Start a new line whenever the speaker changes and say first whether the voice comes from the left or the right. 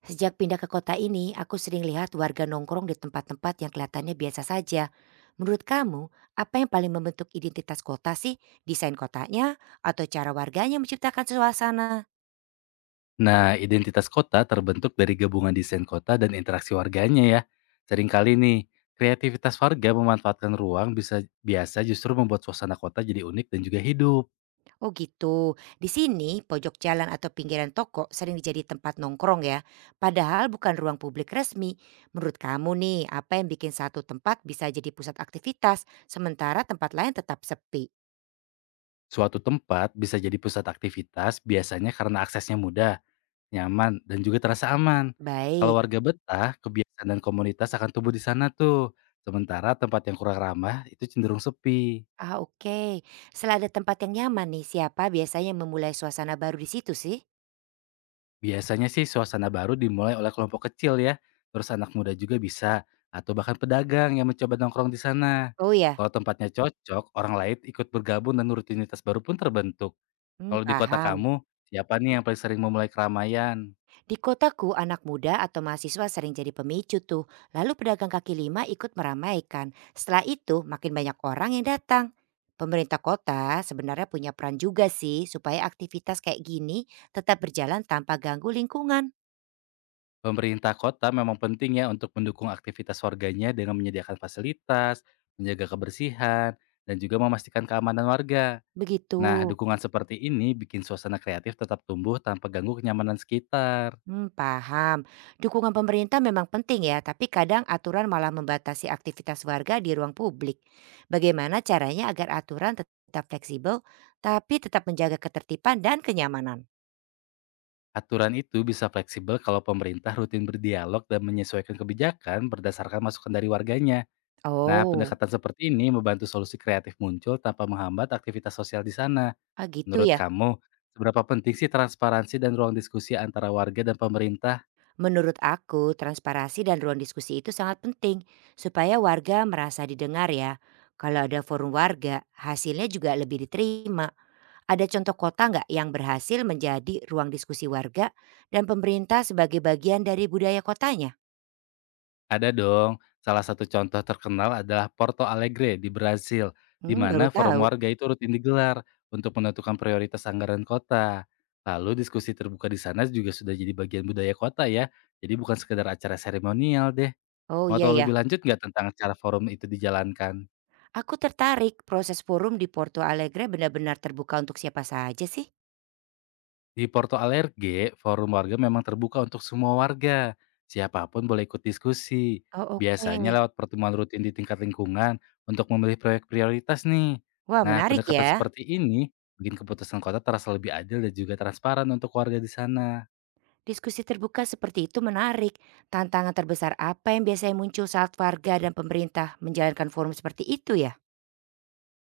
right: Sejak pindah ke kota ini, aku sering lihat warga nongkrong di tempat-tempat yang kelihatannya biasa saja. Menurut kamu, apa yang paling membentuk identitas kota sih? Desain kotanya atau cara warganya menciptakan suasana?
left: Nah, identitas kota terbentuk dari gabungan desain kota dan interaksi warganya ya. Seringkali nih, kreativitas warga memanfaatkan ruang bisa biasa justru membuat suasana kota jadi unik dan juga hidup.
right: Oh gitu, di sini pojok jalan atau pinggiran toko sering jadi tempat nongkrong ya. Padahal bukan ruang publik resmi. Menurut kamu nih, apa yang bikin satu tempat bisa jadi pusat aktivitas, sementara tempat lain tetap sepi?
left: Suatu tempat bisa jadi pusat aktivitas biasanya karena aksesnya mudah, nyaman, dan juga terasa aman. Kalau
right: Baik.
left: warga betah, kebiasaan dan komunitas akan tumbuh di sana tuh. Sementara tempat yang kurang ramah itu cenderung sepi.
right: Ah, oke. Setelah ada tempat yang nyaman nih, siapa biasanya yang memulai suasana baru di situ sih?
left: Biasanya sih suasana baru dimulai oleh kelompok kecil ya, terus anak muda juga bisa, atau bahkan pedagang yang mencoba nongkrong di sana.
right: Oh ya?
left: Kalau tempatnya cocok, orang lain ikut bergabung dan rutinitas baru pun terbentuk.
right: Hmm,
left: Kalau di kota
right: paham.
left: kamu, siapa nih yang paling sering memulai keramaian?
right: Di kotaku, anak muda atau mahasiswa sering jadi pemicu tuh. Lalu pedagang kaki lima ikut meramaikan. Setelah itu, makin banyak orang yang datang. Pemerintah kota sebenarnya punya peran juga sih supaya aktivitas kayak gini tetap berjalan tanpa ganggu lingkungan.
left: Pemerintah kota memang penting ya untuk mendukung aktivitas warganya dengan menyediakan fasilitas, menjaga kebersihan, dan juga memastikan keamanan warga.
right: Begitu.
left: Nah, dukungan seperti ini bikin suasana kreatif tetap tumbuh tanpa ganggu kenyamanan sekitar.
right: Hmm, paham. Dukungan pemerintah memang penting ya, tapi kadang aturan malah membatasi aktivitas warga di ruang publik. Bagaimana caranya agar aturan tetap fleksibel, tapi tetap menjaga ketertiban dan kenyamanan?
left: Aturan itu bisa fleksibel kalau pemerintah rutin berdialog dan menyesuaikan kebijakan berdasarkan masukan dari warganya. Nah,
right: Oh,
left: pendekatan seperti ini membantu solusi kreatif muncul tanpa menghambat aktivitas sosial di sana.
right: ah gitu
left: Menurut
right: ya.
left: kamu, seberapa penting sih transparansi dan ruang diskusi antara warga dan pemerintah?
right: Menurut aku, transparasi dan ruang diskusi itu sangat penting supaya warga merasa didengar ya. Kalau ada forum warga, hasilnya juga lebih diterima. Ada contoh kota nggak yang berhasil menjadi ruang diskusi warga dan pemerintah sebagai bagian dari budaya kotanya?
left: Ada dong. Salah satu contoh terkenal adalah Porto Alegre di Brasil, di
right: Hmm, baru
left: mana forum
right: tahu.
left: warga itu rutin digelar untuk menentukan prioritas anggaran kota. Lalu diskusi terbuka di sana juga sudah jadi bagian budaya kota ya. Jadi bukan sekedar acara seremonial deh.
right: Oh
left: Mau
right: iya
left: tahu
right: ya,
left: lebih lanjut nggak tentang cara forum itu dijalankan?
right: aku tertarik proses forum di Porto Alegre benar-benar terbuka untuk siapa saja sih?
left: Di Porto Alegre, forum warga memang terbuka untuk semua warga. Siapapun boleh ikut diskusi.
right: Oh
left: Biasanya
right: oke.
left: lewat pertemuan rutin di tingkat lingkungan untuk memilih proyek prioritas nih.
right: Wah
left: Nah,
right: menarik
left: pendekatan
right: ya.
left: seperti ini bikin keputusan kota terasa lebih adil dan juga transparan untuk warga di sana.
right: Diskusi terbuka seperti itu menarik. Tantangan terbesar apa yang biasanya muncul saat warga dan pemerintah menjalankan forum seperti itu ya?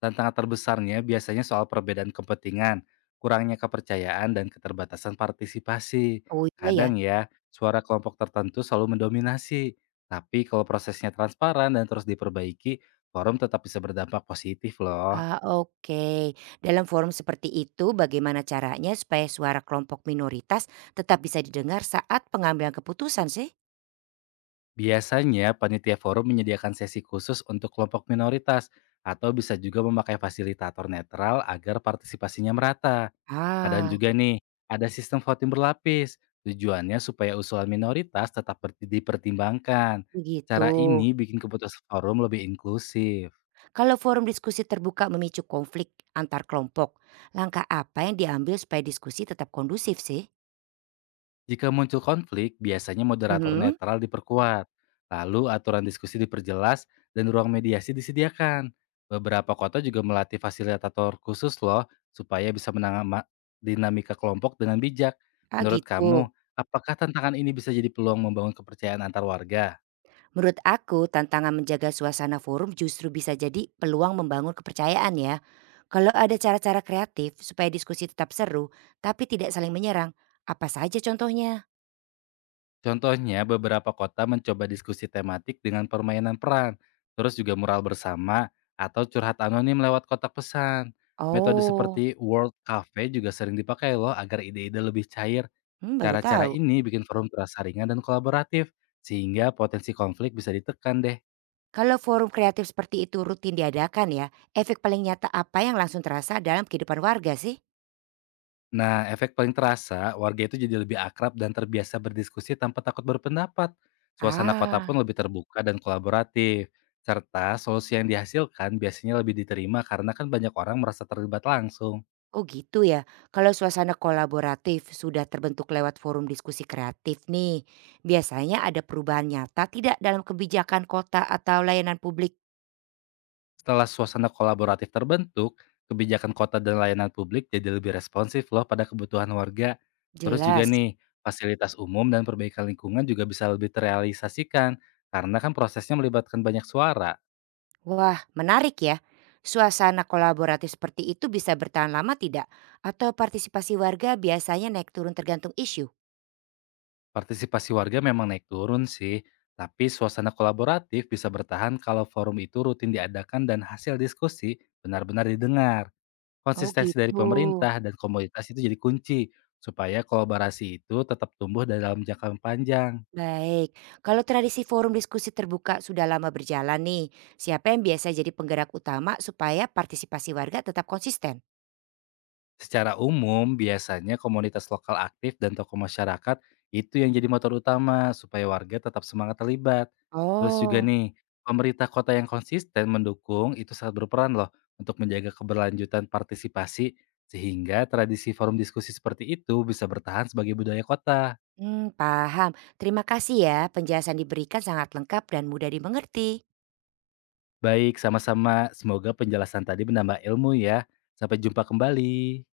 left: Tantangan terbesarnya biasanya soal perbedaan kepentingan, kurangnya kepercayaan, dan keterbatasan partisipasi.
right: Oh iya ya.
left: Kadang ya, suara kelompok tertentu selalu mendominasi. Tapi kalau prosesnya transparan dan terus diperbaiki, forum tetap bisa berdampak positif loh.
right: Ah, oke. Dalam forum seperti itu, bagaimana caranya supaya suara kelompok minoritas tetap bisa didengar saat pengambilan keputusan sih?
left: Biasanya, panitia forum menyediakan sesi khusus untuk kelompok minoritas, atau bisa juga memakai fasilitator netral agar partisipasinya merata. Kadang
right: Ah,
left: juga nih, ada sistem voting berlapis, tujuannya supaya usulan minoritas tetap dipertimbangkan.
right: begitu.
left: Cara ini bikin keputusan forum lebih inklusif.
right: Kalau forum diskusi terbuka memicu konflik antar kelompok, langkah apa yang diambil supaya diskusi tetap kondusif sih?
left: Jika muncul konflik, biasanya moderator
right: Mhm.
left: netral diperkuat. Lalu aturan diskusi diperjelas dan ruang mediasi disediakan. Beberapa kota juga melatih fasilitator khusus loh, supaya bisa menangani dinamika kelompok dengan bijak.
right: Ah,
left: Menurut
right: gitu.
left: kamu, apakah tantangan ini bisa jadi peluang membangun kepercayaan antar warga?
right: Menurut aku, tantangan menjaga suasana forum justru bisa jadi peluang membangun kepercayaan ya. Kalau ada cara-cara kreatif supaya diskusi tetap seru tapi tidak saling menyerang, apa saja contohnya?
left: Contohnya, beberapa kota mencoba diskusi tematik dengan permainan peran, terus juga mural bersama, atau curhat anonim lewat kotak pesan. Metode
right: Oh,
left: seperti World Cafe juga sering dipakai loh agar ide-ide lebih cair.
right: hmm, baru
left: Cara-cara
right: tahu.
left: ini bikin forum terasa ringan dan kolaboratif, sehingga potensi konflik bisa ditekan deh.
right: Kalau forum kreatif seperti itu rutin diadakan ya, efek paling nyata apa yang langsung terasa dalam kehidupan warga sih?
left: Nah, efek paling terasa, warga itu jadi lebih akrab dan terbiasa berdiskusi tanpa takut berpendapat. Suasana kota
right: Ah,
left: pun lebih terbuka dan kolaboratif, serta solusi yang dihasilkan biasanya lebih diterima karena kan banyak orang merasa terlibat langsung.
right: oh gitu ya. Kalau suasana kolaboratif sudah terbentuk lewat forum diskusi kreatif nih, biasanya ada perubahan nyata tidak dalam kebijakan kota atau layanan publik?
left: Setelah suasana kolaboratif terbentuk, kebijakan kota dan layanan publik jadi lebih responsif loh pada kebutuhan warga. Terus juga
right: Jelas.
left: nih, fasilitas umum dan perbaikan lingkungan juga bisa lebih terrealisasikan karena kan prosesnya melibatkan banyak suara.
right: Wah, menarik ya. Suasana kolaboratif seperti itu bisa bertahan lama tidak? Atau partisipasi warga biasanya naik turun tergantung isu?
left: Partisipasi warga memang naik turun sih, tapi suasana kolaboratif bisa bertahan kalau forum itu rutin diadakan dan hasil diskusi benar-benar didengar.
right: Oh
left: Konsistensi dari
right: gitu.
left: pemerintah dan komunitas itu jadi kunci supaya kolaborasi itu tetap tumbuh dalam jangka panjang.
right: Baik, kalau tradisi forum diskusi terbuka sudah lama berjalan nih, siapa yang biasa jadi penggerak utama supaya partisipasi warga tetap konsisten?
left: Secara umum, biasanya komunitas lokal aktif dan tokoh masyarakat itu yang jadi motor utama supaya warga tetap semangat terlibat. Terus juga
right: Oh,
left: nih, pemerintah kota yang konsisten mendukung itu sangat berperan loh untuk menjaga keberlanjutan partisipasi sehingga tradisi forum diskusi seperti itu bisa bertahan sebagai budaya kota.
right: mmm, paham. Terima kasih ya penjelasan diberikan sangat lengkap dan mudah dimengerti.
left: Baik, sama-sama. Semoga penjelasan tadi menambah ilmu ya. Sampai jumpa kembali.